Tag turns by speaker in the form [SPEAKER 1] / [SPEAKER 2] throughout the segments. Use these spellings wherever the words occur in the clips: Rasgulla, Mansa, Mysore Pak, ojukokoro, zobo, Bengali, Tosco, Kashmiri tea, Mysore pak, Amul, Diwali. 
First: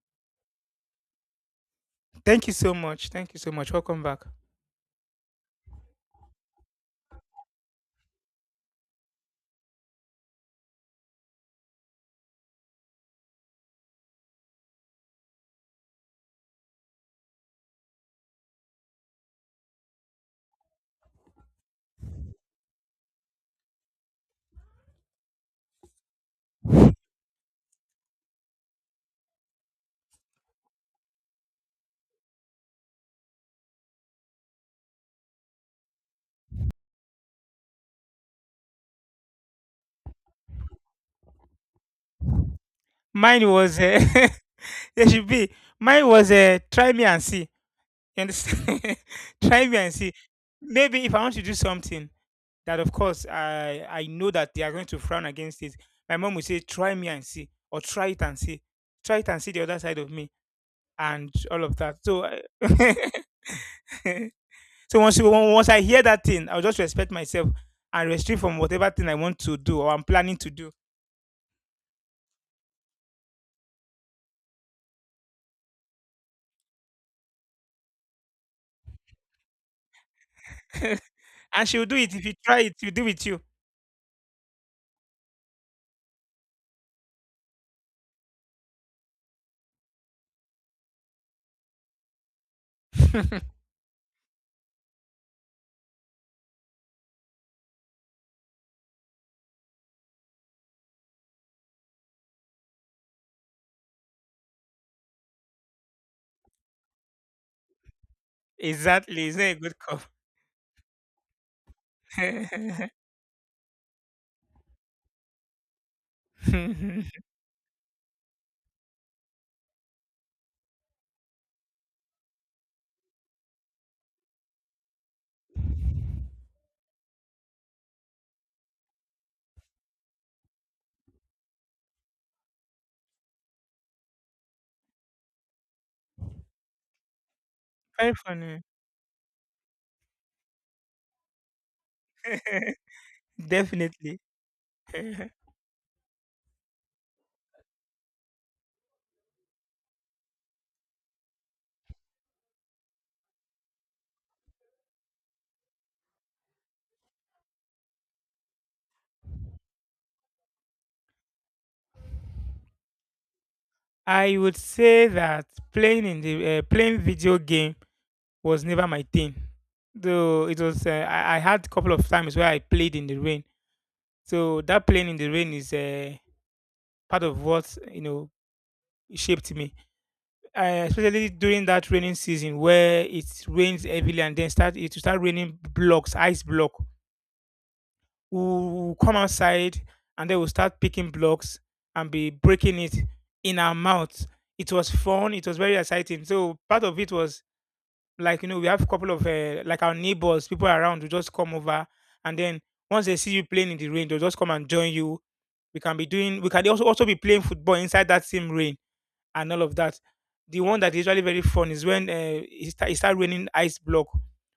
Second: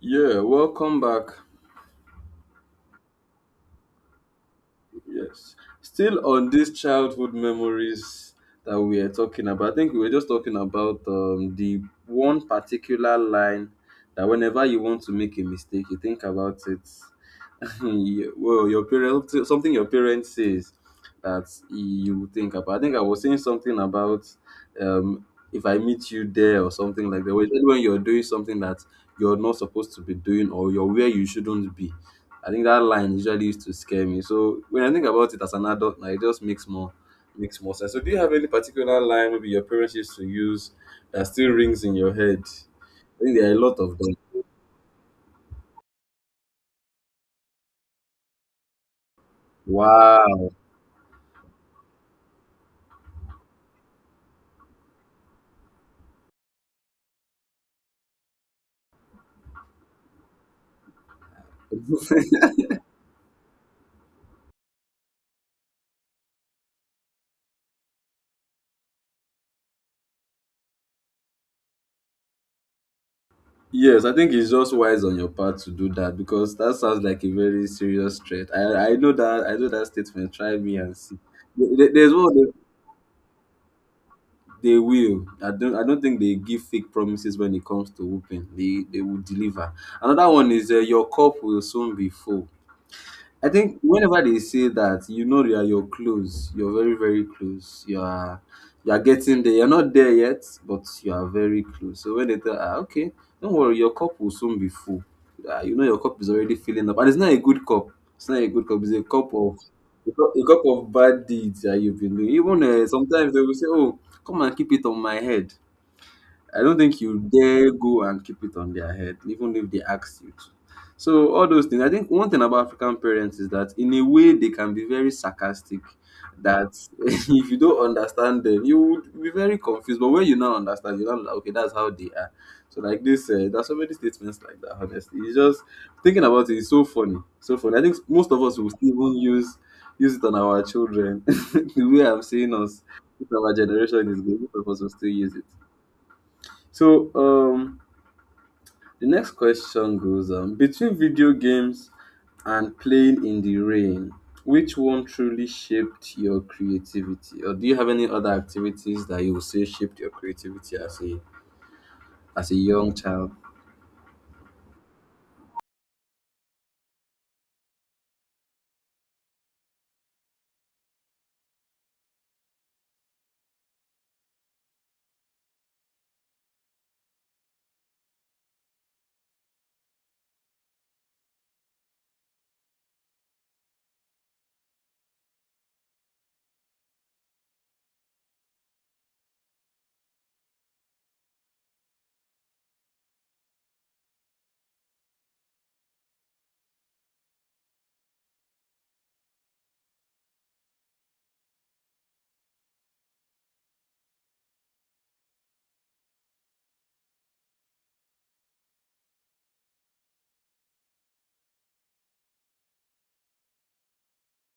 [SPEAKER 1] Yeah, welcome back.
[SPEAKER 2] Thank you so much. Thank you so much. Welcome back.
[SPEAKER 1] Yes. Still on these childhood memories that we are talking about. I think we were just talking about the one particular line that whenever you want to make a mistake, you think about it. Yeah, well, your parents, something your parents says that you think about. I think I was saying something about um, if I meet you there or something like that. When you're doing something that you're not supposed to be doing or you're where you shouldn't be. I think that line usually used to scare me. So when I think about it as an adult, now it just makes more sense. So do you have any particular line maybe your parents used to use that still rings in your head? I think
[SPEAKER 2] Mine
[SPEAKER 1] there are a
[SPEAKER 2] was
[SPEAKER 1] lot of them.
[SPEAKER 2] there should be. Mine was try me and see. You understand? Try me and see.
[SPEAKER 1] Wow.
[SPEAKER 2] Maybe if I want to do something that, of course, I know that they are going to frown against it. My mom would say, try me and see, or try it and see, try it and see the other side of me, and all of that. So, I so once I hear that thing, I'll just respect myself and restrict from whatever thing I want to do or I'm planning to do.
[SPEAKER 1] Yes, I think it's just wise on your part to do that because that sounds like a very serious threat. I know that I know that statement. Try me and see.
[SPEAKER 2] And
[SPEAKER 1] There-
[SPEAKER 2] she'll
[SPEAKER 1] there-
[SPEAKER 2] do
[SPEAKER 1] There's
[SPEAKER 2] it if you
[SPEAKER 1] one
[SPEAKER 2] try it. She'll do with you.
[SPEAKER 1] they will. I don't think they give fake promises when it comes to whooping. They will deliver. Another one is your cup will soon be full. I think whenever they say that, you know you're close. You're very, very close. You are getting there. You're not there yet, but you are very close. So when they tell ah, okay, don't worry, your cup will soon be full. Ah, you know your cup is already filling up. And it's not a good cup. It's not a good cup, it's
[SPEAKER 2] Exactly, it's not a good cup.
[SPEAKER 1] a cup of bad deeds that you've been doing. Even sometimes they will say, oh, come and keep it on my head. I don't think you dare go and keep it on their head, even if they ask you to. So all those things. I think one thing about African parents is that in a way they can be very sarcastic. That, if you don't understand them, you would be very confused. But when you now understand, you now be like, okay, that's how they are. So like this, there's so many statements like that. Honestly, it's just thinking about it is so funny, so funny. I think
[SPEAKER 2] Very
[SPEAKER 1] most of us
[SPEAKER 2] funny.
[SPEAKER 1] will still even use use it on our children. The way I'm seeing us, with our generation is
[SPEAKER 2] Definitely.
[SPEAKER 1] good. Most of us will still use it. So the next question goes between video games and playing in the rain, which one truly shaped your creativity? Or do you have any other activities that you would say shaped your creativity as a young child?
[SPEAKER 2] I would say that playing in the playing video game was never my thing. Though it was, I had a couple of times where I played in the rain. So that playing in the rain is part of what you know shaped me. Especially during that raining season where it rains heavily and then start it will start raining blocks, ice block. We'll come outside and then we'll start picking blocks and be breaking it in our mouths. It was fun. It was very exciting. So part of it was like you know we have a couple of like our neighbors, people around who just come over and then once they see you playing in the rain, they'll just come and join you. We can be doing. We can also be playing football inside that same rain and all of that. The one that is usually very fun is when it start raining ice block.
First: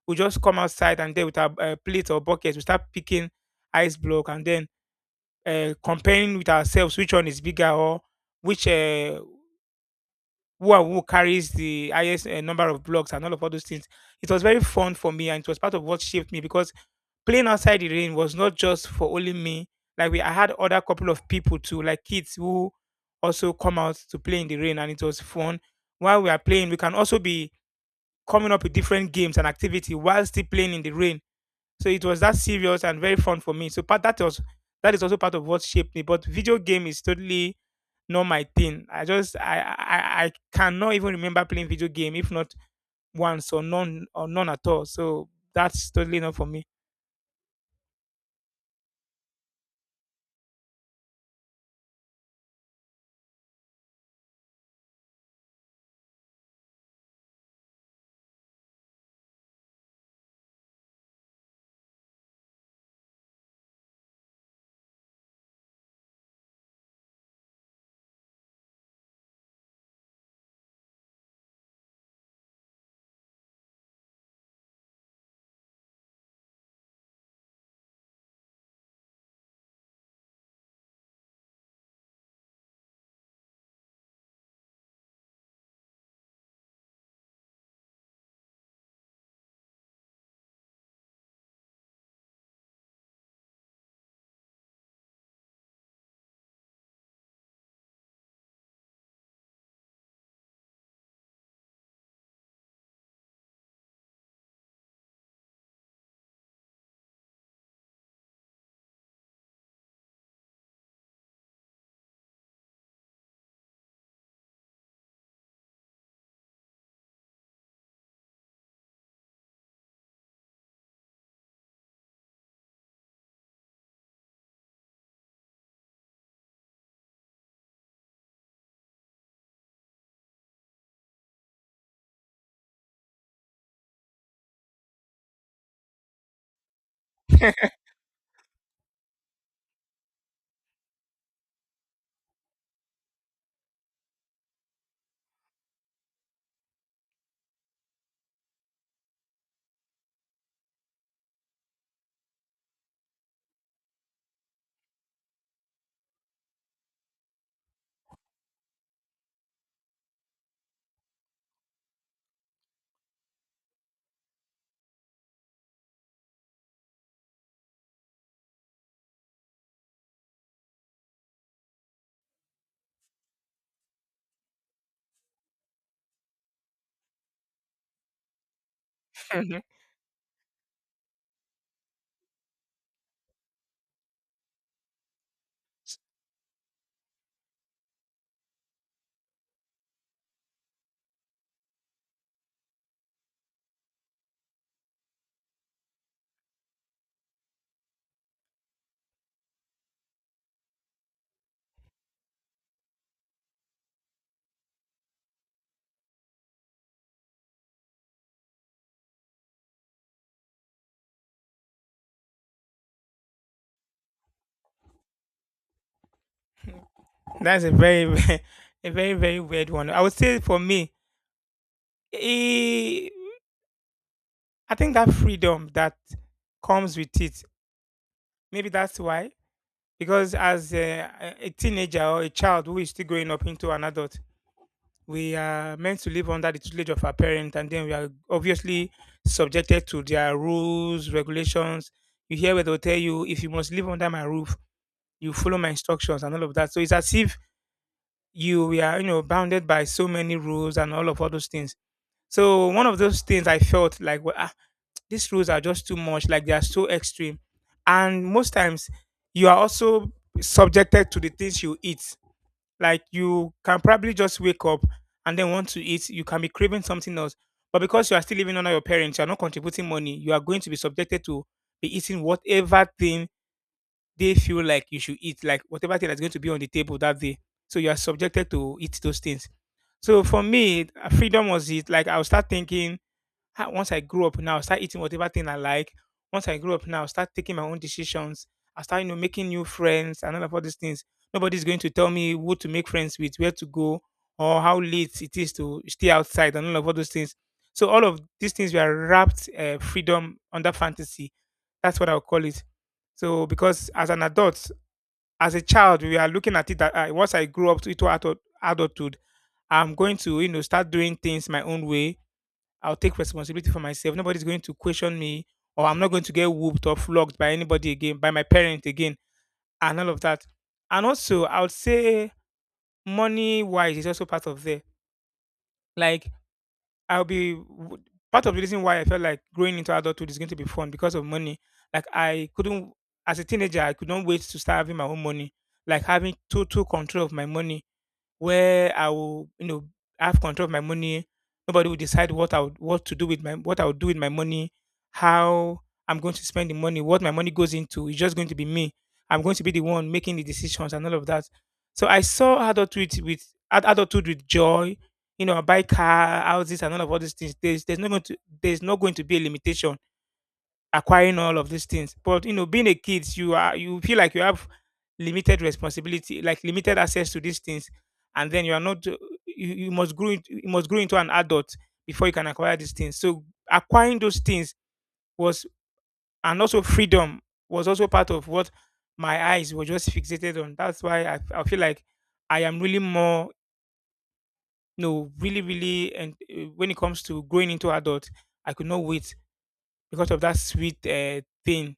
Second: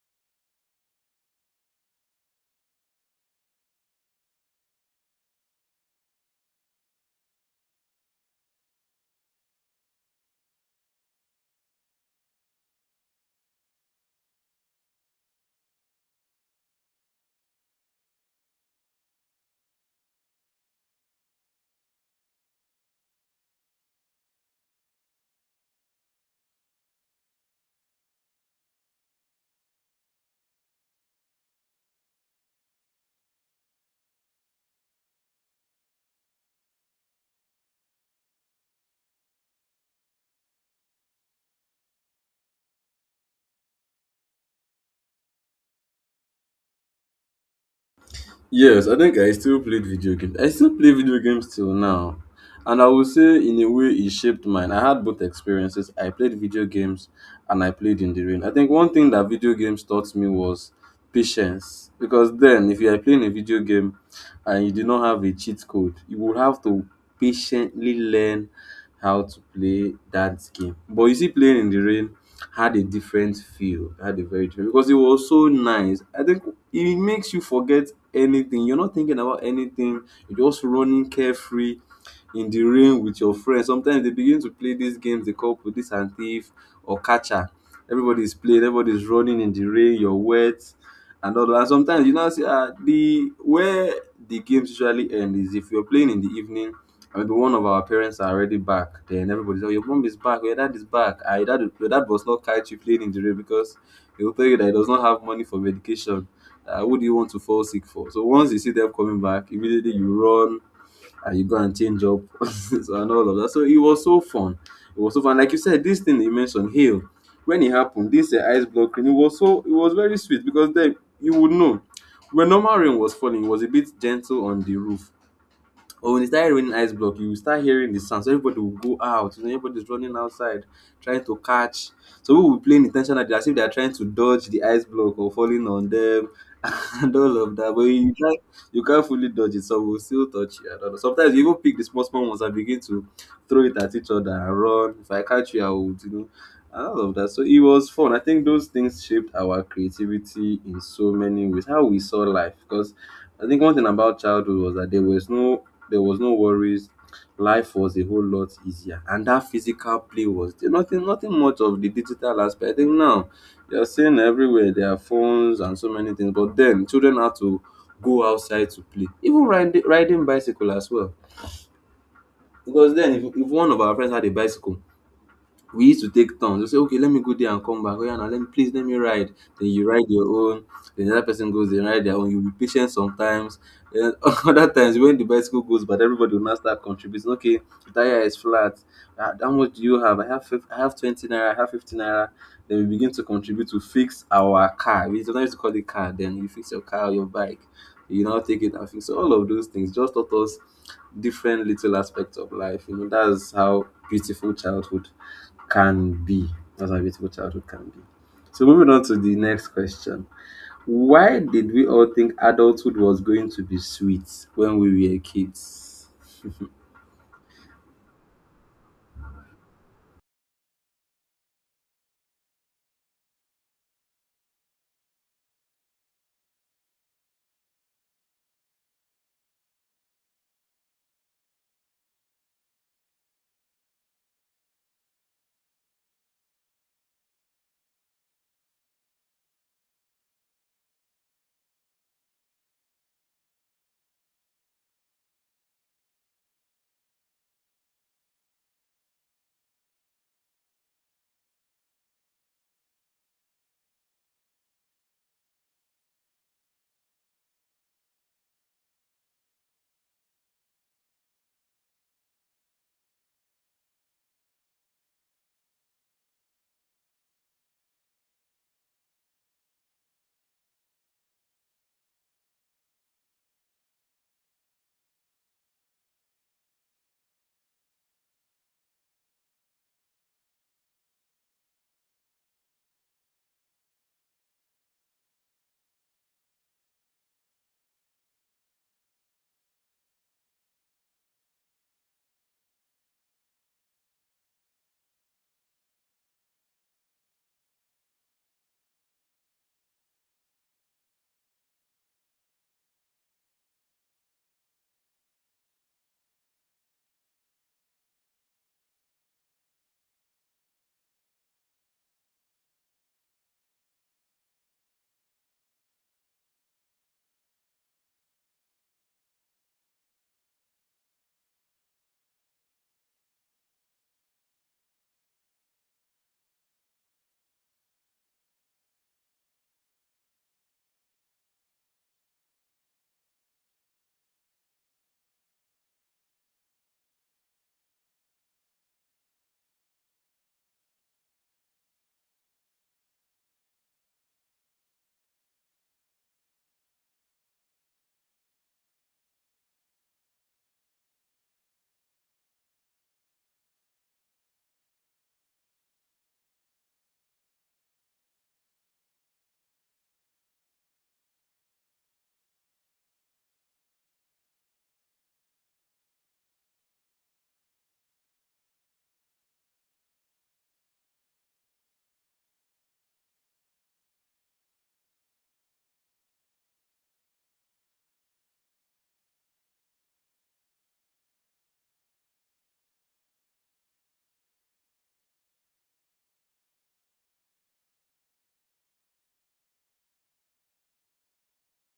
[SPEAKER 2] We just come outside and then with our plate or bucket, we start picking ice block and then comparing with ourselves which one is bigger or which who and who carries the highest number of blocks and all of all those things. It was very fun for me and it was part of what shaped me because playing outside the rain was not just for only me. I had other couple of people too, like kids who also come out to play in the rain, and it was fun. While we are playing, we can also be coming up with different games and activity while still playing in the rain. So it was that serious and very fun for me. So part that was that is also part of what shaped me. But video game is totally not my thing. I just I cannot even remember playing video game if not once or none at all. So that's totally not for me.
[SPEAKER 1] Yes, I think I still played video games. I still play video games till now. And I will say, in a way, it shaped mine. I had both experiences. I played video games and I played in the rain. I think one thing that video games taught me was patience. Because then, if you are playing a video game and you do not have a cheat code, you will have to patiently learn how to play that game. But you see, playing in the rain had a different feel, had a very different because it was so nice. I think it makes you forget anything. You're not thinking about anything. You're just running carefree in the rain with your friends. Sometimes they begin to play these games they call police and thief or catcher. Everybody is playing, everybody is running in the rain, you're wet and all that. And sometimes you now see ah the where the games usually end is if you're playing in the evening and maybe one of our parents are already back, then everybody's like, your mom is back, your dad is back. Ah, your dad was not catch you playing in the rain because he will tell you that he does not have money for medication. Who do you want to fall sick for? So once you see them coming back, immediately you run and you go and change up. So and all of that. So it was so fun. It was so fun. Like you said, this thing you mentioned, hail, when it happened, this ice block rain, it was very sweet because then you would know when normal rain was falling, it was a bit gentle on the roof. Or when it started raining ice block, you will start hearing the sound. So everybody will go out. You know, everybody's running outside, trying to catch. So people will play intentionally as if they are trying to dodge the ice block or falling on them. And all of that. But you can't fully dodge it, so we'll still touch you. I don't know. Sometimes you even pick the small small ones and begin to throw it at each other and run. If I catch you, I would, you know. And all of that. So it was fun. I think those things shaped our creativity in so many ways. How we saw life. Because I think one thing about childhood was that there was no worries. Life was a whole lot easier, and that physical play was there. Nothing much of the digital aspect. I think now you're seeing everywhere there are phones and so many things. But then children had to go outside to play, even riding bicycle as well. Because then, if one of our friends had a bicycle, we used to take turns. You say, okay, let me go there and come back. Oh, yeah, now let me ride. Then you ride your own. Then the other person goes, they ride their own. You'll be patient sometimes. Then other times when the bicycle goes, but everybody will now start contributing. Okay, the tire is flat. Ah, how much do you have? I have 20 naira. I have 50 naira. Then we begin to contribute to fix our car. We sometimes used to call it car. Then you fix your car, your bike. You now take it and fix. So all of those things just taught us different little aspects of life. You know, that's how beautiful childhood can be. That's how beautiful childhood can be. So moving on to the next question. Why did we all think adulthood was going to be sweet when we were kids?
[SPEAKER 2] That's a very, very, a very, very weird one. I would say for me, eh, I think that freedom that comes with it, maybe that's why. Because as a teenager or a child who is still growing up into an adult, we are meant to live under the tutelage of our parents, and then we are obviously subjected to their rules, regulations. You hear where they'll tell you, if you must live under my roof, you follow my instructions and all of that. So it's as if you we are, you know, bounded by so many rules and all of all those things. So one of those things I felt like, well, ah, these rules are just too much. Like they are so extreme, and most times you are also subjected to the things you eat. Like you can probably just wake up and then want to eat. You can be craving something else, but because you are still living under your parents, you are not contributing money. You are going to be subjected to be eating whatever thing they feel like you should eat, like whatever thing that's going to be on the table that day. So you are subjected to eat those things. So for me, freedom was it. Like I'll start thinking, ah, once I grow up now, I'll start eating whatever thing I like. Once I grow up now, I'll start taking my own decisions. I'll start, you know, making new friends and all of all these things. Nobody's going to tell me who to make friends with, where to go, or how late it is to stay outside and all of all those things. So all of these things were wrapped freedom under fantasy. That's what I'll call it. So because as an adult, as a child, we are looking at it that once I grow up to adult, adulthood, I'm going to, you know, start doing things my own way. I'll take responsibility for myself. Nobody's going to question me, or I'm not going to get whooped or flogged by anybody again, by my parent again, and all of that. And also, I would say money wise is also part of there. Like, I'll be w- part of the reason why I felt like growing into adulthood is going to be fun because of money. Like, I couldn't, as a teenager, I could not wait to start having my own money, like having total control of my money where I will, you know, have control of my money. Nobody will decide what to do with my what I would do with my money, how I'm going to spend the money, what my money goes into. It's just going to be me. I'm going to be the one making the decisions and all of that. So I saw adulthood with joy. You know, I buy car, houses, and all of all these things. There's not going to be a limitation acquiring all of these things. But you know, being a kid, you are you feel like you have limited responsibility, like limited access to these things, and then you are not. You must you must grow into an adult before you can acquire these things. So acquiring those things was, and also freedom was also part of what my eyes were just fixated on. That's why I feel like I am really more, you know, really, really, and when it comes to growing into adult, I could not wait because of that sweet thing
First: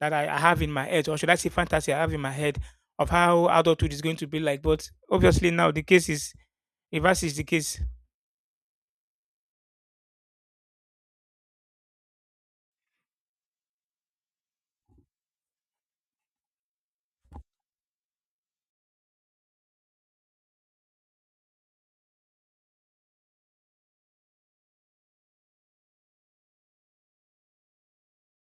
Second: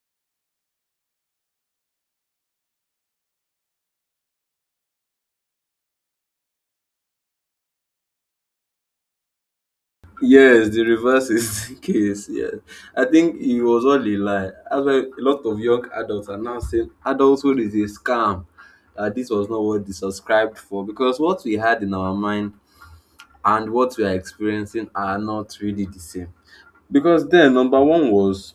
[SPEAKER 2] that I have in my head, or should I say fantasy I have in my head of how adulthood is going to be like. But obviously now the case is reverse is the case.
[SPEAKER 1] Yes, the reverse is the case. Yes, I think it was all a lie. That's why a lot of young adults are now saying adulthood is a scam. That this was not what they subscribed for because what we had in our mind and what we are experiencing are not really the same. Because then, number one was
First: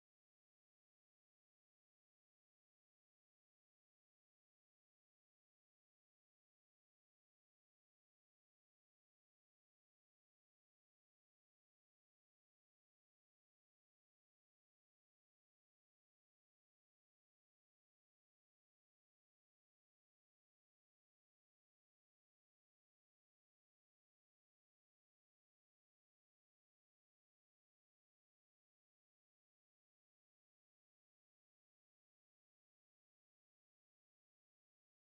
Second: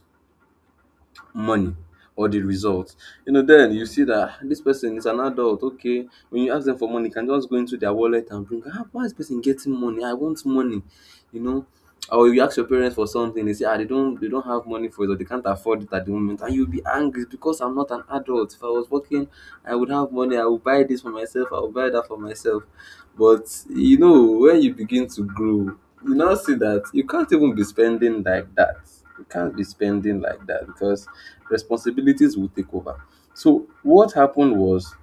[SPEAKER 1] money or the results. You know, then you see that, "Ah, this person is an adult, okay. When you ask them for money, you can just go into their wallet and bring, ah, why is this person getting money? I want money, you know." Or you ask your parents for something, they say, ah, they don't have money for it, or they can't afford it at the moment, and you'll be angry because I'm not an adult. If I was working, I would have money. I would buy this for myself. I would buy that for myself. But you know when you begin to grow, you now see that you can't even be spending like that. You can't be spending like that because responsibilities will take over. So what happened was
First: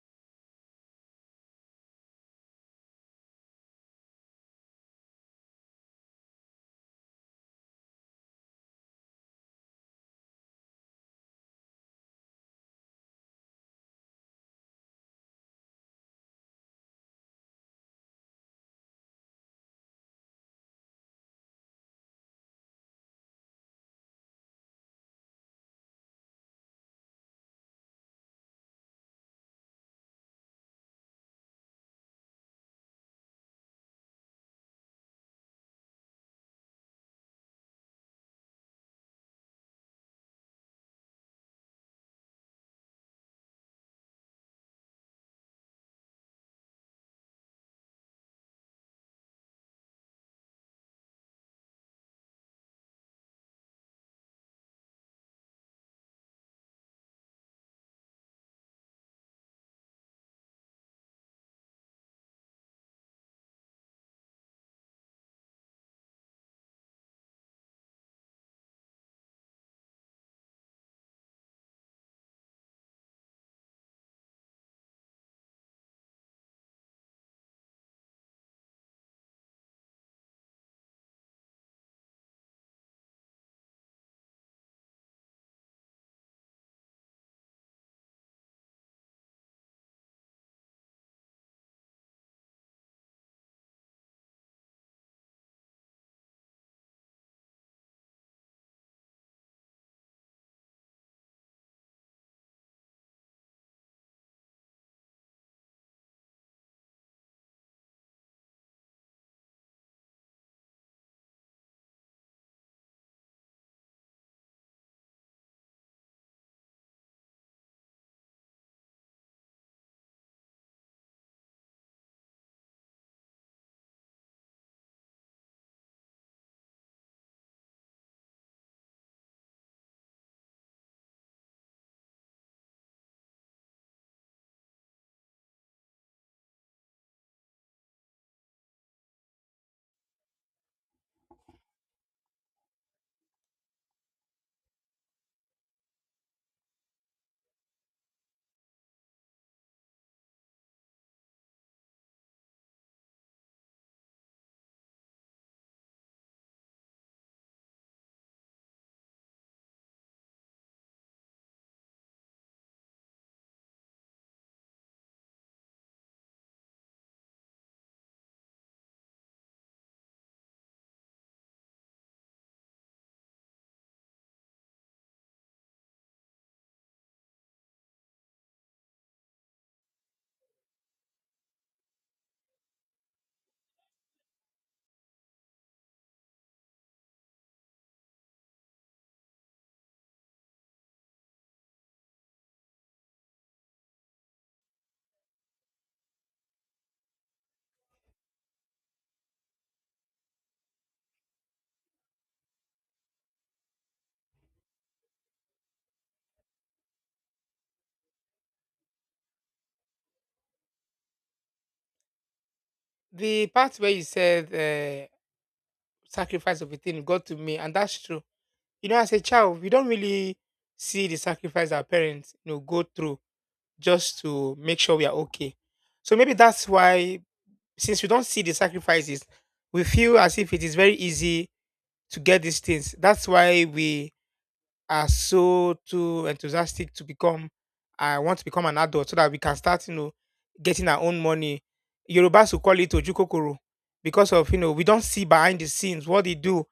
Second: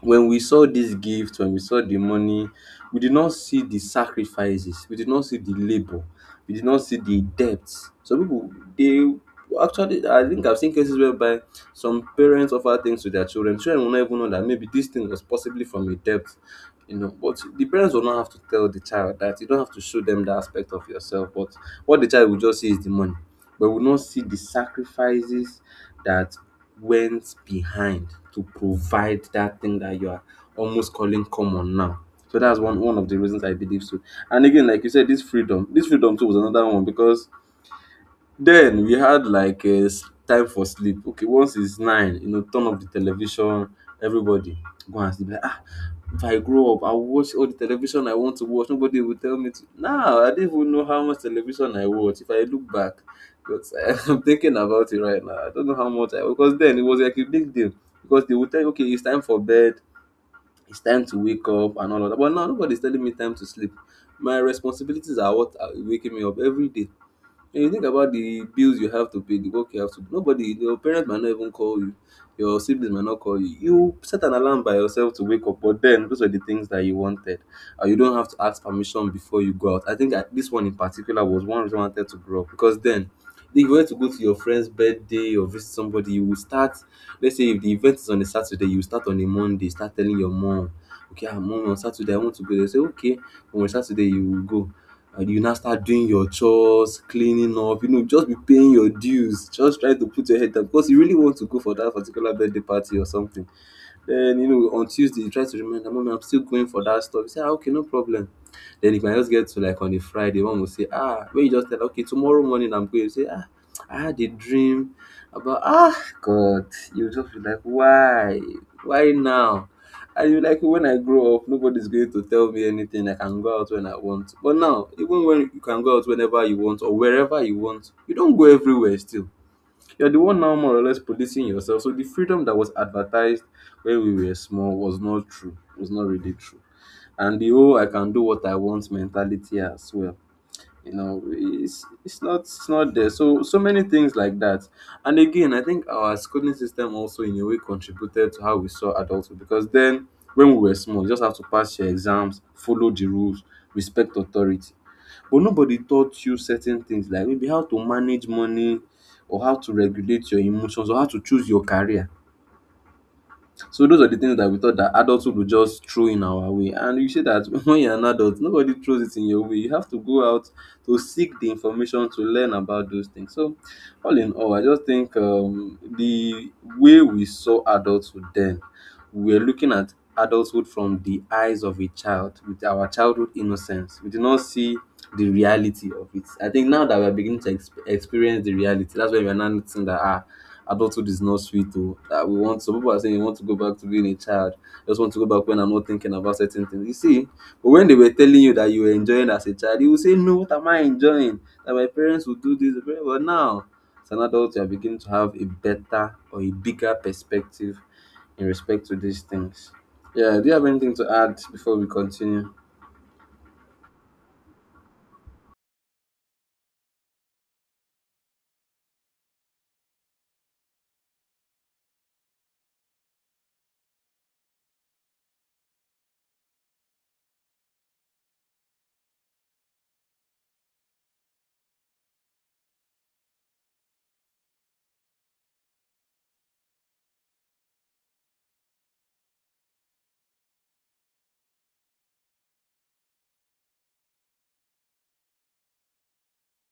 [SPEAKER 1] when we saw this gift, when we saw the money, we did not see the sacrifices, we did not see the labor, we did not see the debts. Some people they actually, I think I've seen cases whereby some parents offer things to their children. Children will not even know that maybe this thing was possibly from a debt, you know, but the parents will not have to tell the child that, you don't have to show them that aspect of yourself, but what the child will just see is the money but will not see the sacrifices that went behind to provide that thing that you are almost calling common now. So that's one of the reasons I believe. So, and again, like you said, this freedom too was another one because then we had like a time for sleep. Okay, once it's 9, you know, turn off the television, everybody go and sleep. Like, ah, if I grow up, I'll watch all the television I want to watch. Nobody will tell me to. Now, I didn't even know how much television I watch. If I look back, because I'm thinking about it right now. I don't know how much I because then it was like a big deal because they would tell you, okay, it's time for bed, it's time to wake up and all of that. But now nobody's telling me time to sleep. My responsibilities are what are waking me up every day. When you think about the bills you have to pay, the work you have to do, nobody, your parents might not even call you, your siblings might not call you. You set an alarm by yourself to wake up, but then those are the things that you wanted. You don't have to ask permission before you go out. I think that this one in particular was one reason I wanted to grow up because then. If you were to go to your friend's birthday or visit somebody, you will start. Let's say if the event is on a Saturday, you start on a Monday. Start telling your mom, okay, mom, on Saturday I want to go. They say okay, on Saturday you will go and you now start doing your chores, cleaning up, just be paying your dues, just try to put your head down because you really want to go for that particular birthday party or something. Then, on Tuesday, you try to remember, Mommy, I'm still going for that stuff. You say, ah, okay, no problem. Then you can just get to like on a Friday, one will say, ah, when you just tell, okay, tomorrow morning I'm going, you say, ah, I had a dream about, ah, God, you just be like, why? Why now? I feel like when I grow up, nobody's going to tell me anything. I can go out when I want. But now, even when you can go out whenever you want or wherever you want, you don't go everywhere still. You're the one now more or less policing yourself. So the freedom that was advertised when we were small was not true. Was not really true. And the whole I can do what I want mentality as well, you know, it's not, it's not there, so so many things like that. And again, I think our schooling system also in a way contributed to how we saw adulthood, because then when we were small you just have to pass your exams, follow the rules, respect authority. But nobody taught you certain things, like maybe how to manage money or how to regulate your emotions or how to choose your career. So those are the things that we thought that adulthood would just throw in our way. And you say that when you're an adult, nobody throws it in your way. You have to go out to seek the information, to learn about those things. So all in all, I just think the way we saw adulthood then, we were looking at adulthood from the eyes of a child with our childhood innocence. We did not see the reality of it. I think now that we're beginning to experience the reality, that's why we're now noticing that ah, adulthood is not sweet though. That we want, some people are saying you want to go back to being a child. You just want to go back when I'm not thinking about certain things. You see, but when they were telling you that you were enjoying as a child, you would say, no, what am I enjoying? That my parents would do this, but now as an adult, you are beginning to have a better or a bigger perspective in respect to these things. Yeah, do you have anything to add before we continue?
[SPEAKER 2] The part where you said sacrifice of a thing got to me, and that's true. You know, as a child, we don't really see the sacrifice our parents you know go through just to make sure we are okay. So maybe that's why, since we don't see the sacrifices, we feel as if it is very easy to get these things. That's why we are so too enthusiastic to become, I want to become an adult so that we can start, you know, getting our own money. Yorubas will call it ojukokoro because of, you know, we don't see behind the scenes what they do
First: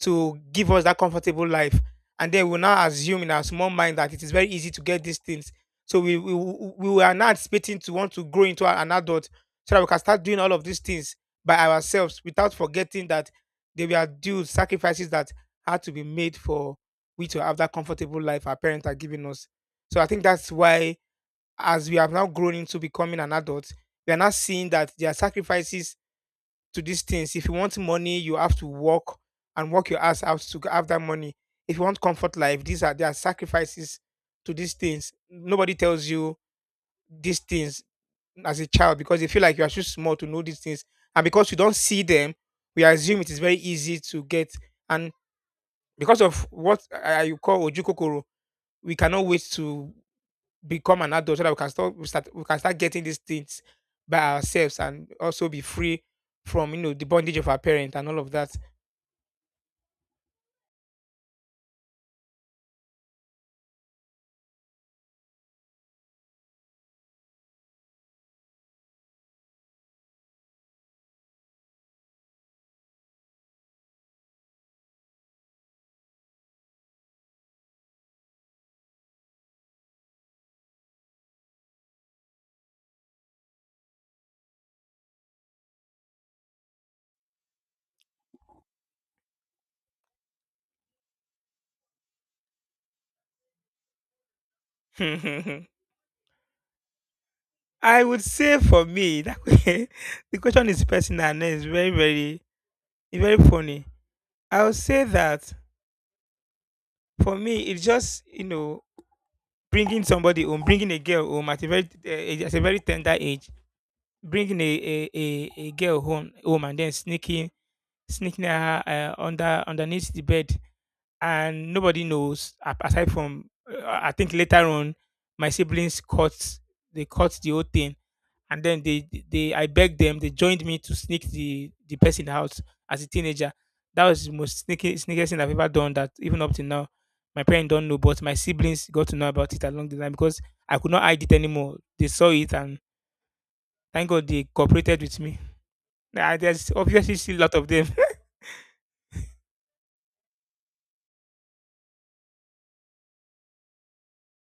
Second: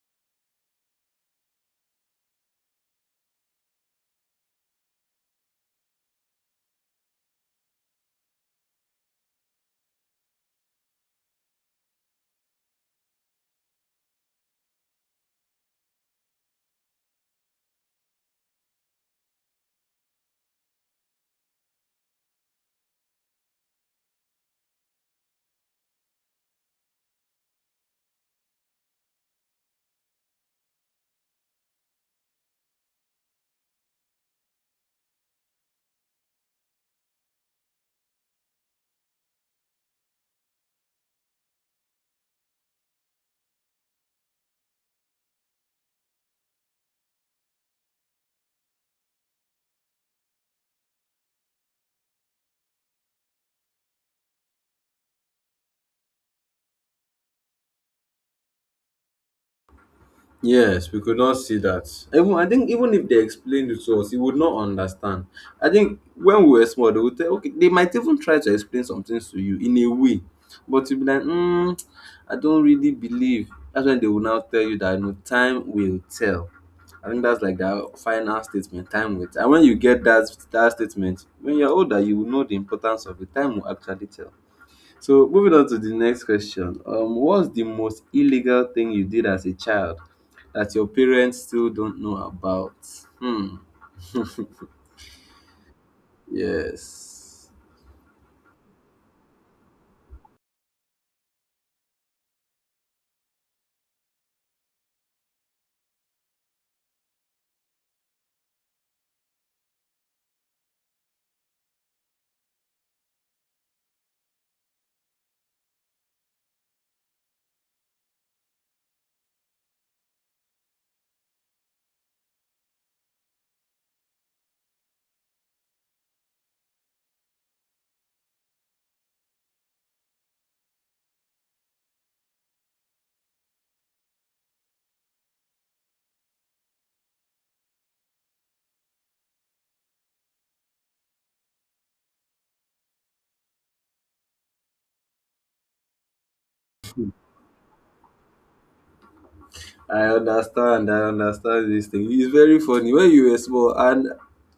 [SPEAKER 2] to give us that comfortable life. And then we now assume in our small mind that it is very easy to get these things. So we are now anticipating to want to grow into an adult so that we can start doing all of these things by ourselves without forgetting that there were due sacrifices that had to be made for we to have that comfortable life our parents are giving us. So I think that's why, as we have now grown into becoming an adult, we are now seeing that there are sacrifices to these things. If you want money, you have to work and work your ass out to have that money. If you want comfort life, these are there are sacrifices to these things. Nobody tells you these things as a child because they feel like you are too small to know these things. And because you don't see them, we assume it is very easy to get. And because of what you call ojukokoro, we cannot wait to become an adult so that we can start we can start getting these things by ourselves and also be free from you know the bondage of our parent and all of that.
[SPEAKER 1] Yes, we could not see that. Even I think even if they explained it to us, we would not understand. I think when we were small, they would tell okay, they might even try to explain some things to you in a way, but you'd be like, mm, I don't really believe. That's when they will now tell you that, no, time will tell. I think that's like their final statement. Time will tell. And when you get that statement, when you're older, you will know the importance of it. Time will actually tell. So moving on to the next question. What's the most illegal thing you did as a child that your parents still don't know about? Hmm. Yes.
[SPEAKER 2] I would say for me that the question is personal and it's very very it's very funny. I would say that for me it's just bringing somebody home, bringing a girl home at a very tender age, bringing a girl home and then sneaking her underneath the bed and nobody knows aside from I think later on my siblings caught the whole thing, and then they I begged them, they joined me to sneak the person out as a teenager. That was the most sneaky sneakiest thing I've ever done, that even up to now my parents don't know, but my siblings got to know about it along the line because I could not hide it anymore. They saw it, and thank God they cooperated with me. Nah, there's obviously still a lot of them.
[SPEAKER 1] I understand. I understand this thing. It's very funny. When you were small, and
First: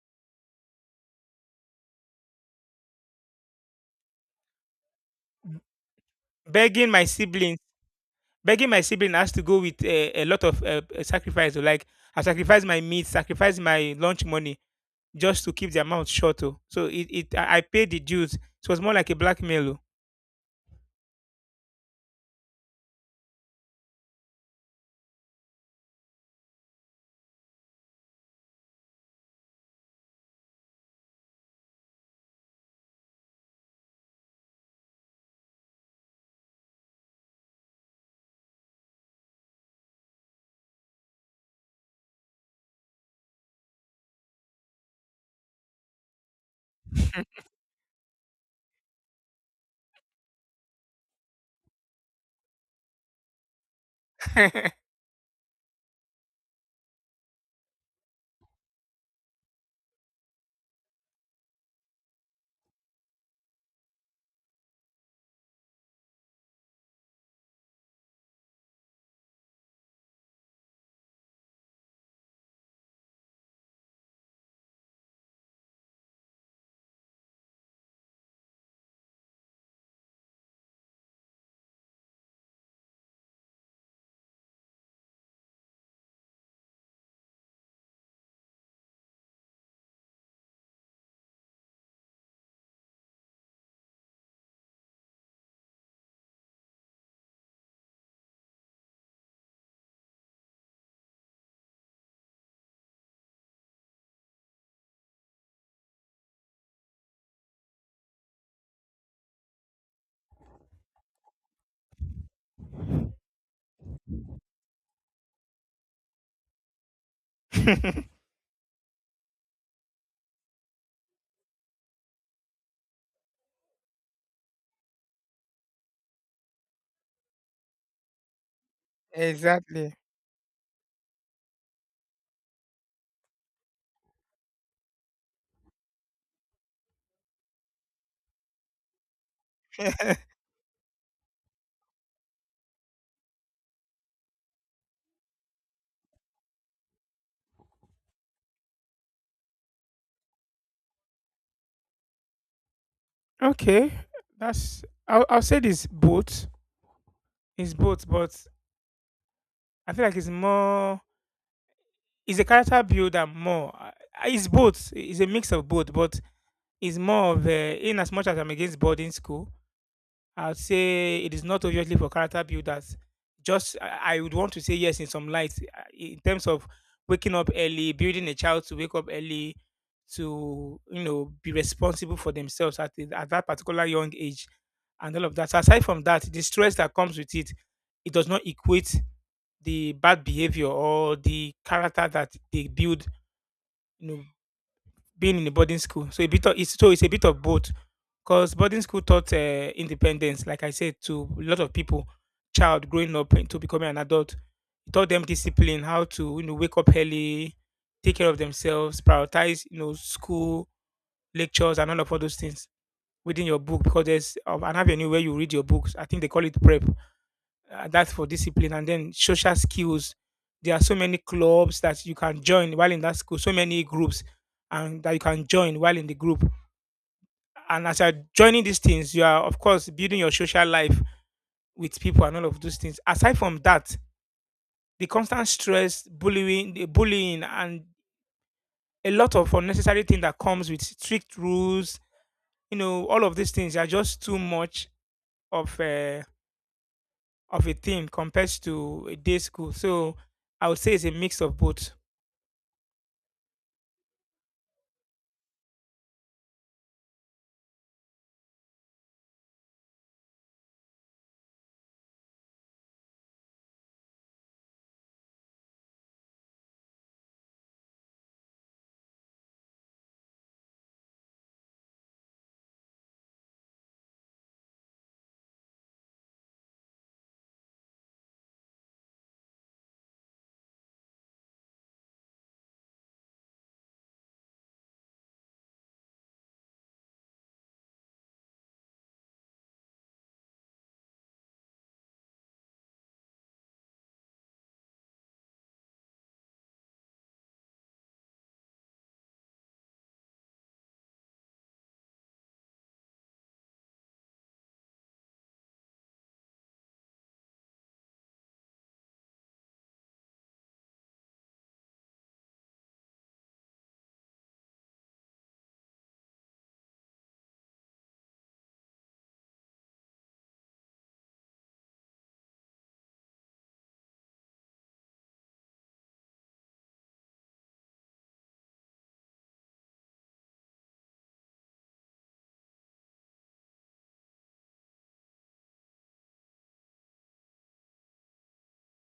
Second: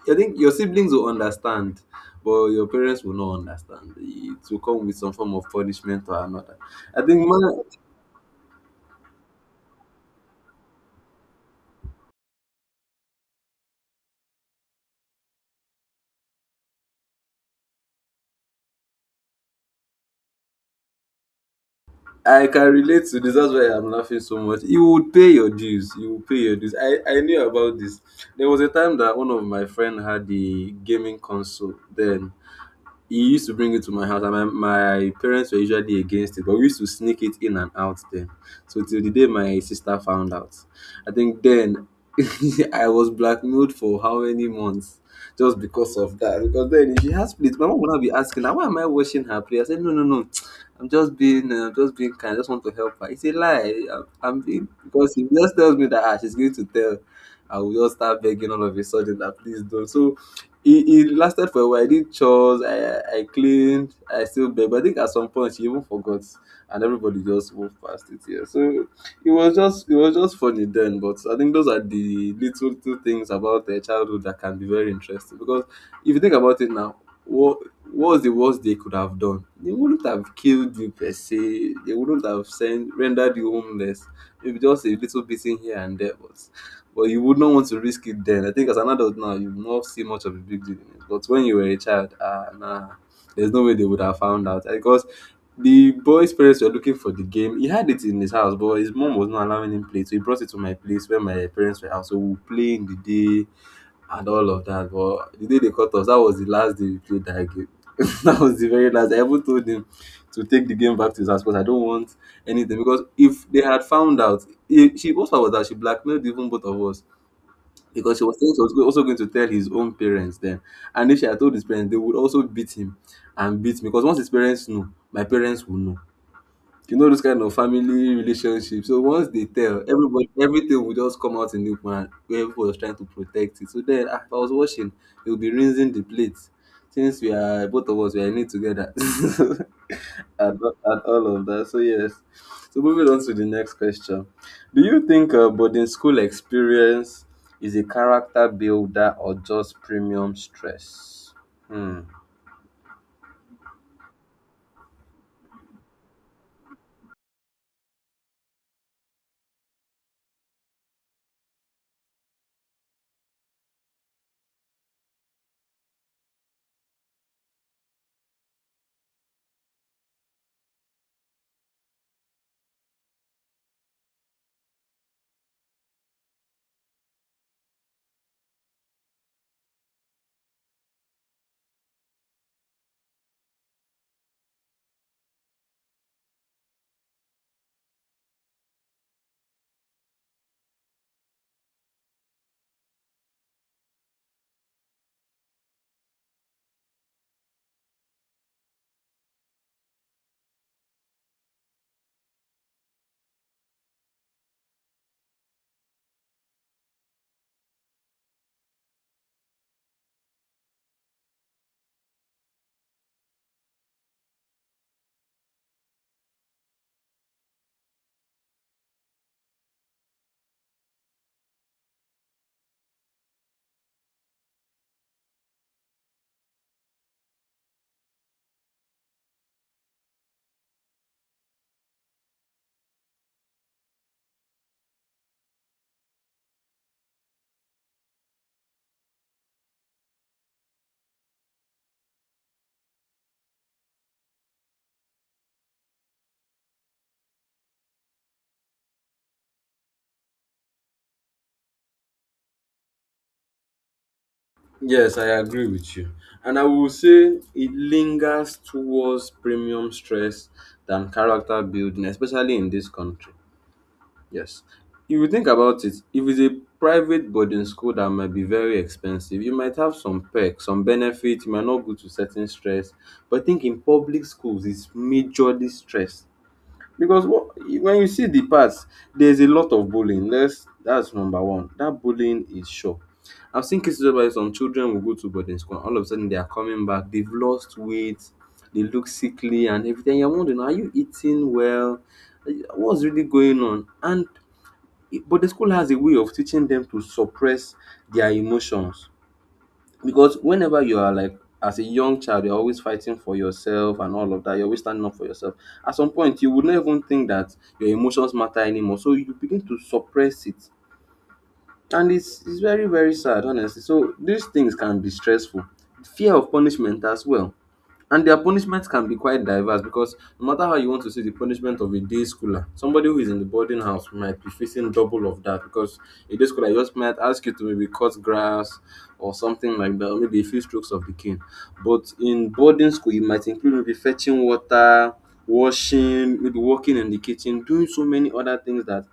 [SPEAKER 1] I think your siblings will understand, but your parents will not understand. It will come with some form of punishment or another.
[SPEAKER 2] begging
[SPEAKER 1] I
[SPEAKER 2] my
[SPEAKER 1] think
[SPEAKER 2] siblings
[SPEAKER 1] mine,
[SPEAKER 2] begging my sibling has to go with a lot of sacrifice oh, like I sacrifice my meat, sacrifice my lunch money just to keep the amount short oh. So it I paid the dues, so it was more like a blackmail
[SPEAKER 1] I can relate to this. That's why I'm laughing so much. You would pay your dues. You would pay your dues. I knew about this. There was a time that one of my friend had the gaming console. Then he used to bring it to my house and my parents were usually against it, but we used to sneak it in and out then, so till the day my sister found out, I think then, I was blackmailed for how many months just because of that. Because then, if she has plates, my mom would not be asking her why am I washing her plate. I said, no, no, no, I'm just being kind, I just want to help her. It's a lie. I'm being because he just tells me that ah, she's going to tell, and we all start begging all of a sudden that please don't. So it lasted for a while. I did chores, I cleaned, I still begged. But I think at some point she even forgot, and everybody just moved past it here. So it was just, it was just funny then. But I think those are the little two things about their childhood that can be very interesting. Because if you think about it now, what what was the worst they could have done? They wouldn't have killed you per se. They wouldn't have sent rendered you homeless. Maybe just a little beating here and there. But you would not want to risk it then. I think as an adult now, you will not see much of a big deal in it. But when you were a child, ah, nah, there's no way they would have found out. Because the boy's parents were looking for the game. He had it in his house, but his mom was not allowing him play. So he brought it to my place where my parents were out. So we would play in the day and all of that. But the day they caught us, that was the last day we played that game. That was the very last. I even told him to take the game back to his house because I don't want anything. Because if they had found out, it, she also was that she blackmailed even both of us,
[SPEAKER 2] oh.
[SPEAKER 1] because he was saying he was also going to tell his own parents then. And if she had told his parents, they would also beat him and beat me. Because once his parents know, my parents will know, you know, those kind of family relationship. So once they tell,
[SPEAKER 2] Exactly.
[SPEAKER 1] everybody, everything will just come out in the open, and where everybody was trying to protect it. So then ah, if I was watching, they will be rinsing the plates. Since we are both of us, we are in it together. And all of that. So yes. So moving on to the next question. Do you think boarding school experience is a character builder or just premium stress? Hmm.
[SPEAKER 2] Okay, that's. I'll say this both. It's both, but I feel like it's more. It's a character builder more. It's both. It's a mix of both, but it's more of a, in as much as I'm against boarding school. I'd say it is not obviously for character builders. Just I would want to say yes in some lights in terms of waking up early, building a child to wake up early, to be responsible for themselves at at that particular young age, and all of that. So aside from that, the stress that comes with it, it does not equate the bad behavior or the character that they build. You know, being in a boarding school, so a bit of it's a bit of both because boarding school taught independence, like I said, to a lot of people, child growing up into becoming an adult. It taught them discipline, how to wake up early, take care of themselves, prioritize school lectures and all of all those things within your book because there's an avenue where you read your books. I think they call it prep. That's for discipline and then social skills. There are so many clubs that you can join while in that school, so many groups and that you can join while in the group, and as you're joining these things, you are of course building your social life with people and all of those things. Aside from that, the constant stress, bullying, the bullying, and a lot of unnecessary thing that comes with strict rules, you know, all of these things are just too much of a thing compared to a day school. So I would say it's a mix of both.
[SPEAKER 1] Yes, I agree with you. And I will say it lingers towards premium stress than character building, especially in this country. Yes. If you think about it, if it's a private boarding school that might be very expensive, you might have some perks, some benefits, you might not go to certain stress. But I think in public schools, it's majorly stress, because what, when you see the past, there's a lot of bullying. That's number one. That bullying is sure. I've seen cases where some children will go to boarding school and all of a sudden they are coming back, they've lost weight, they look sickly and everything. You're wondering, are you eating well? What's really going on? And but the school has a way of teaching them to suppress their emotions, because whenever you are, like, as a young child, you're always fighting for yourself and all of that, you're always standing up for yourself. At some point you would not even think that your emotions matter anymore, so you begin to suppress it, and it's very, very sad, honestly. So these things can be stressful. Fear of punishment as well. And their punishments can be quite diverse, because no matter how you want to see the punishment of a day schooler, somebody who is in the boarding house might be facing double of that. Because a day schooler just might ask you to maybe cut grass or something like that, or maybe a few strokes of the cane. But in boarding school you might include maybe fetching water, washing, maybe working in the kitchen, doing so many other things that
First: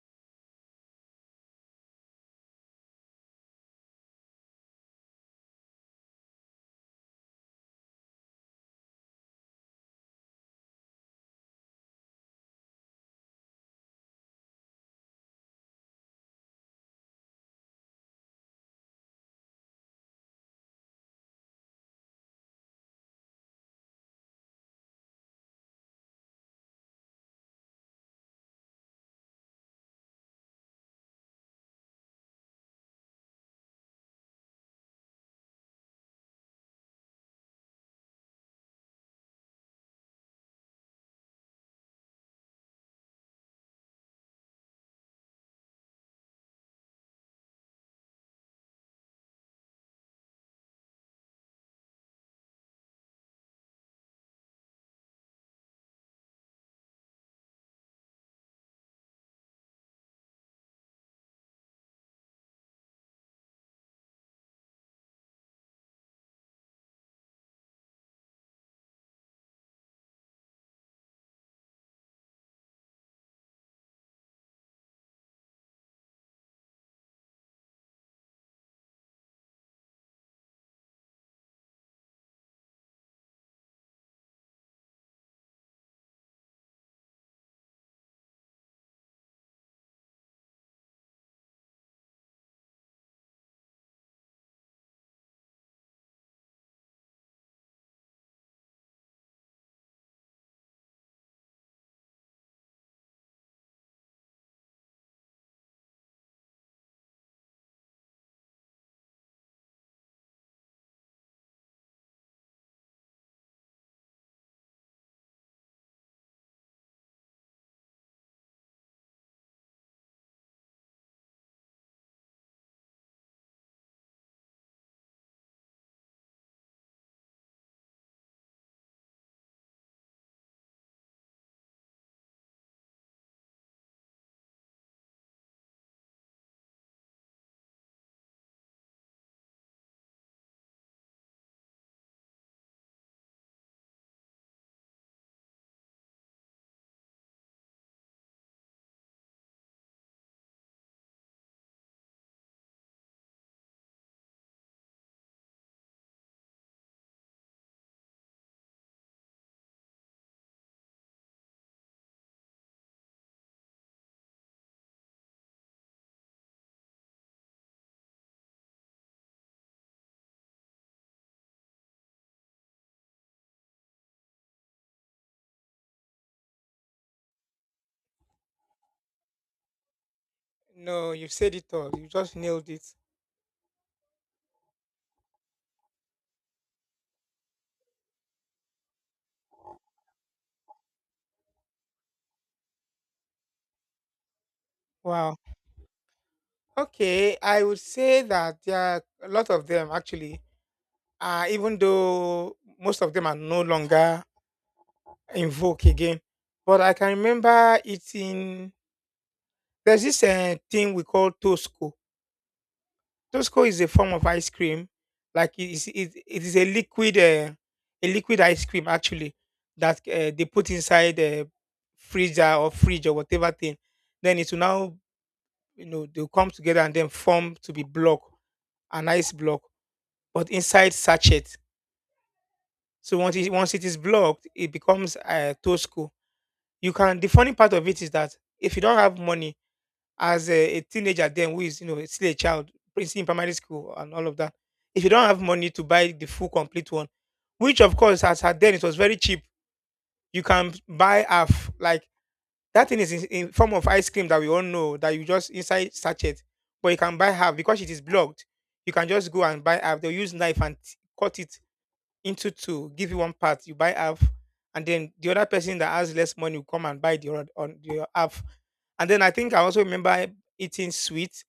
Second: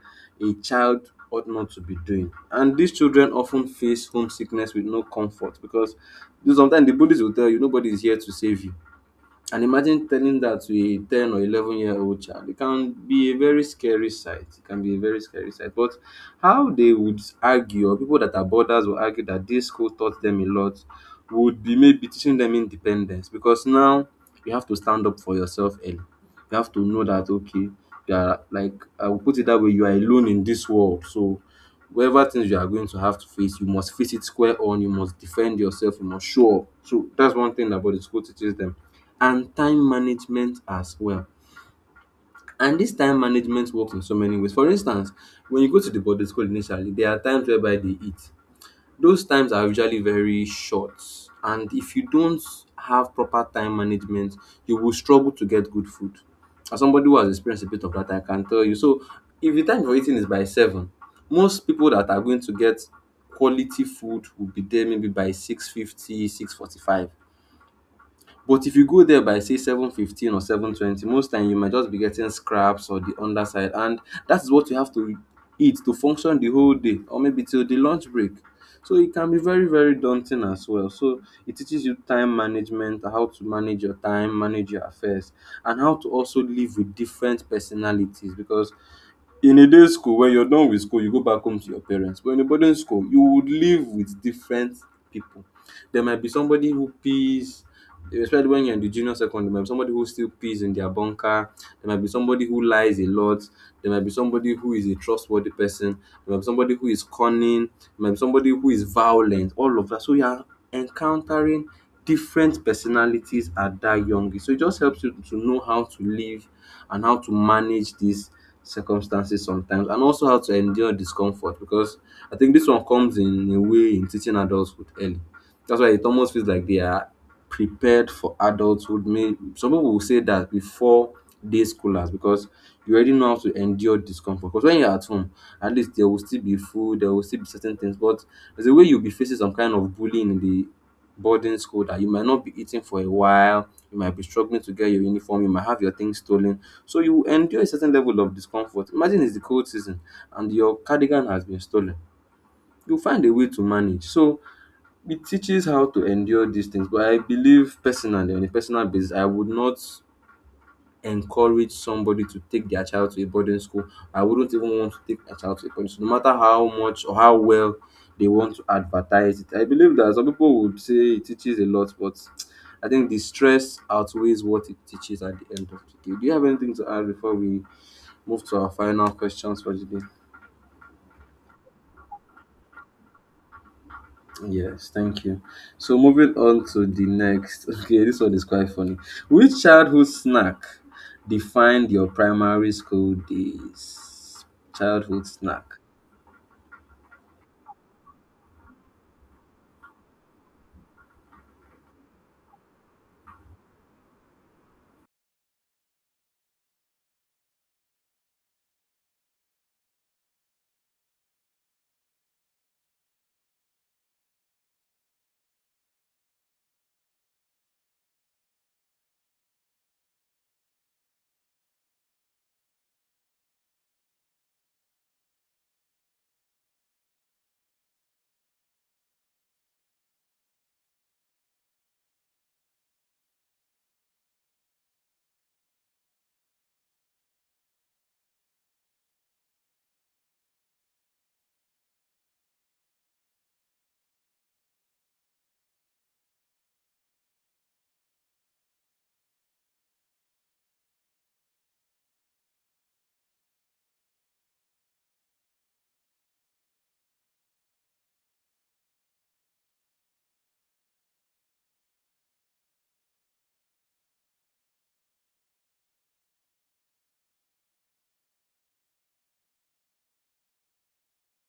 [SPEAKER 1] a child ought not to be doing. And these children often face homesickness with no comfort, because, you know, sometimes the bullies will tell you nobody is here to save you. And imagine telling that to a 10 or 11-year-old child. It can be a very scary sight. It can be a very scary sight. But how they would argue, or people that are borders will argue that this school taught them a lot, would be maybe teaching them independence. Because now you have to stand up for yourself early. You have to know that, okay, you are, like, I will put it that way, you are alone in this world. So whatever things you are going to have to face, you must face it square on, you must defend yourself, you must show up. So that's one thing about the school teaches them. And time management as well. And this time management works in so many ways. For instance, when you go to the boarding school initially, there are times whereby they eat. Those times are usually very short, and if you don't have proper time management, you will struggle to get good food. As somebody who has experienced a bit of that, I can tell you. So if the time for eating is by 7, most people that are going to get quality food will be there maybe by 6:50, 6:45. But if you go there by say 7:15 or 7:20 most time, you might just be getting scraps or the underside, and that is what you have to eat to function the whole day, or maybe till the lunch break. So it can be very, very daunting as well. So it teaches you time management, how to manage your time, manage your affairs, and how to also live with different personalities. Because in a day school when you're done with school you go back home to your parents, but in a boarding school you would live with different people. There might be somebody who pees, especially when you're in the junior secondary. There might be somebody who still pees in their bunker. There might be somebody who lies a lot. There might be somebody who is a trustworthy person. There might be somebody who is cunning. There might be somebody who is violent. All of that. So you are encountering different personalities at that young age. So it just helps you to know how to live and how to manage these circumstances sometimes, and also how to endure discomfort. Because I think this one comes in a way in teaching adulthood early. That's why it almost feels like they are prepared for adulthood. May some people will say that before day scholars, because you already know how to endure discomfort. Because when you're at home, at least there will still be food, there will still be certain things. But there's a way you'll be facing some kind of bullying in the boarding school that you might not be eating for a while, you might be struggling to get your uniform, you might have your things stolen. So you endure a certain level of discomfort. Imagine it's the cold season and your cardigan has been stolen. You find a way to manage. So it teaches how to endure these things, but I believe personally, on a personal basis, I would not encourage somebody to take their child to a boarding school. I wouldn't even want to take a child to a boarding school, no matter how much or how well they want to advertise it. I believe that some people would say it teaches a lot, but I think the stress outweighs what it teaches at the end of the day. Do you have anything to add before we move to our final questions for today?
[SPEAKER 2] No, you said it all. You just nailed it.
[SPEAKER 1] Yes, thank you. So moving on to the next. Okay, this one is quite funny. Which childhood snack defined your primary school days? Childhood
[SPEAKER 2] Wow.
[SPEAKER 1] snack.
[SPEAKER 2] Okay, I would say that there are a lot of them actually, even though most of them are no longer in vogue again. But I can remember eating, there's this thing we call Tosco. Tosco is a form of ice cream, like it is a liquid ice cream actually that they put inside the freezer or fridge or whatever thing. Then it will now, you know, they'll come together and then form to be block, an ice block, but inside sachet. So once it is blocked, it becomes Tosco. You can, the funny part of it is that if you don't have money as a teenager then who is you know still a child prince in primary school and all of that, if you don't have money to buy the full complete one, which of course as at then it was very cheap, you can buy half. Like that thing is in form of ice cream that we all know that you just inside sachet, but you can buy half because it is blocked. You can just go and buy half, they'll use knife and cut it into two, give you one part, you buy half, and then the other person that has less money will come and buy the other on the half. And then I think I also remember eating sweet.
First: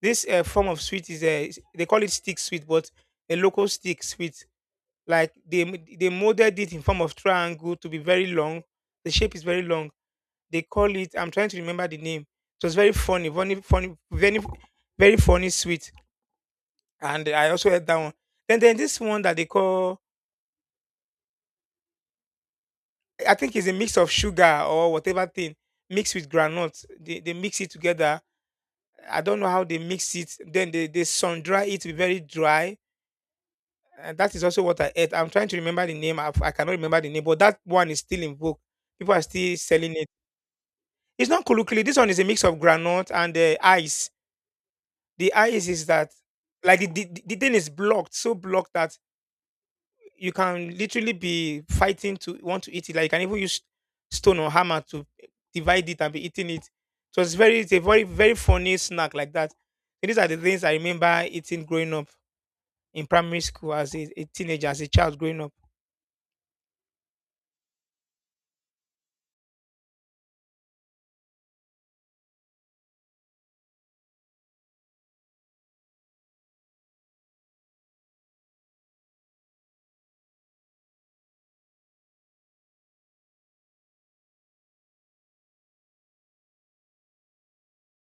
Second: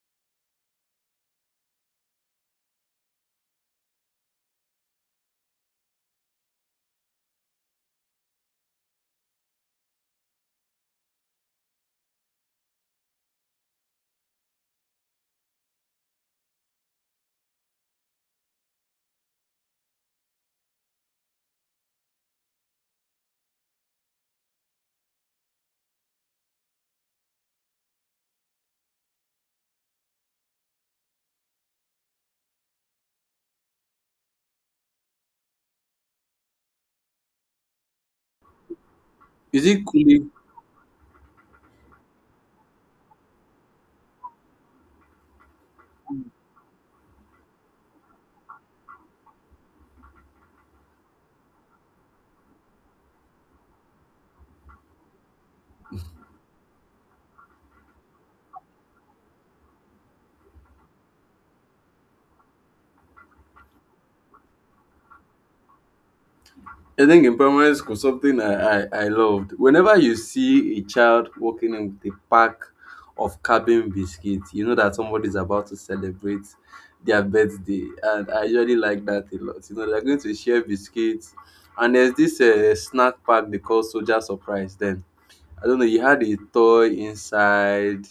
[SPEAKER 2] This form of sweet is a, they call it stick sweet, but a local stick sweet. Like they molded it in form of triangle to be very long. The shape is very long. They call it. I'm trying to remember the name. It was very funny, very funny sweet. And I also had that one. Then this one that they call. I think it's a mix of sugar or whatever thing mixed with granite. They mix it together, I don't know how they mix it. Then they sun dry it to be very dry. And that is also what I ate. I'm trying to remember the name. I cannot remember the name, but that one is still in vogue. People are still
[SPEAKER 1] Is it
[SPEAKER 2] selling it.
[SPEAKER 1] kule?
[SPEAKER 2] It's not colloquially. This one is a mix of granite and ice. The ice is that, like, the thing is blocked, so blocked that you can literally be fighting to want to eat it. Like, you can even use stone or hammer to divide it and be eating it. So it's very, it's a very, very funny snack like that. So these are the things I remember eating growing up, in primary school as a teenager, as a child growing up.
[SPEAKER 1] I, think in primary school, something I loved — whenever you see a child walking in with a pack of cabin biscuits, you know that somebody's about to celebrate their birthday. And I usually like that a lot. You know, they're going to share biscuits. And there's this snack pack they call Soldier Surprise then. I don't know, he had a toy inside.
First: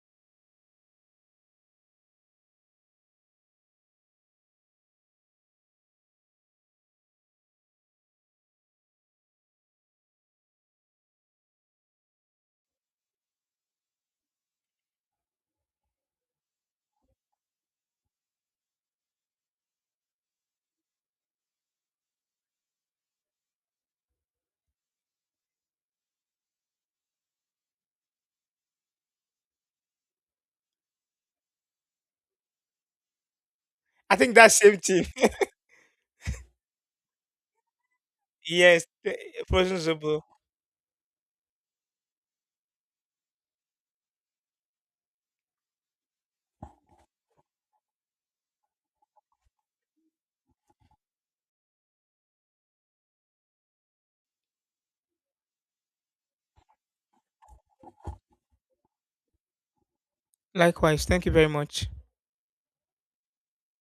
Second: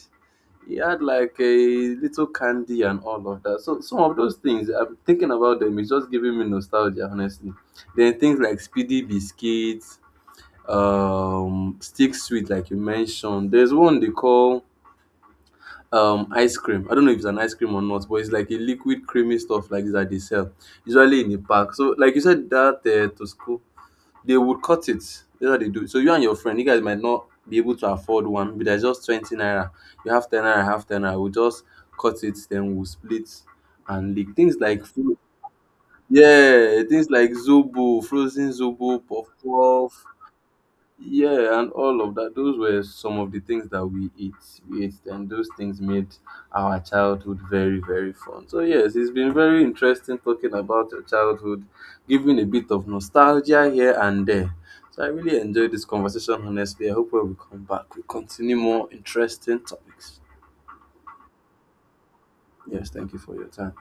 [SPEAKER 1] He had like a little candy and all of that. So some of those things, I'm thinking about them, it's just giving me nostalgia, honestly. Then things like speedy biscuits, stick sweet, like you mentioned. There's one they call ice cream. I don't know if it's an ice cream or not, but it's like a liquid creamy stuff like that they sell, usually in the park. So like you said, that to school they would cut it. That's what they do. So you and your friend, you guys might not be able to afford one, but there's just 20 naira. You have 10 naira, I have 10 naira. We'll just cut it, then we'll split and
[SPEAKER 2] I
[SPEAKER 1] lick
[SPEAKER 2] think that
[SPEAKER 1] things
[SPEAKER 2] same
[SPEAKER 1] like
[SPEAKER 2] thing.
[SPEAKER 1] fro- Yeah, things like zobo, frozen
[SPEAKER 2] Yes,
[SPEAKER 1] zobo,
[SPEAKER 2] eh,
[SPEAKER 1] puff
[SPEAKER 2] frozen
[SPEAKER 1] puff.
[SPEAKER 2] zobo.
[SPEAKER 1] Yeah, and all of that. Those were some of the things that we ate. We ate, and those things made our childhood very, very fun. So yes, it's been very interesting talking about your childhood, giving a bit of nostalgia here and there. So I really enjoyed this conversation, honestly. I hope when we come back, we continue more interesting topics.
[SPEAKER 2] Likewise, thank you very much.
[SPEAKER 1] Yes, thank you for your time.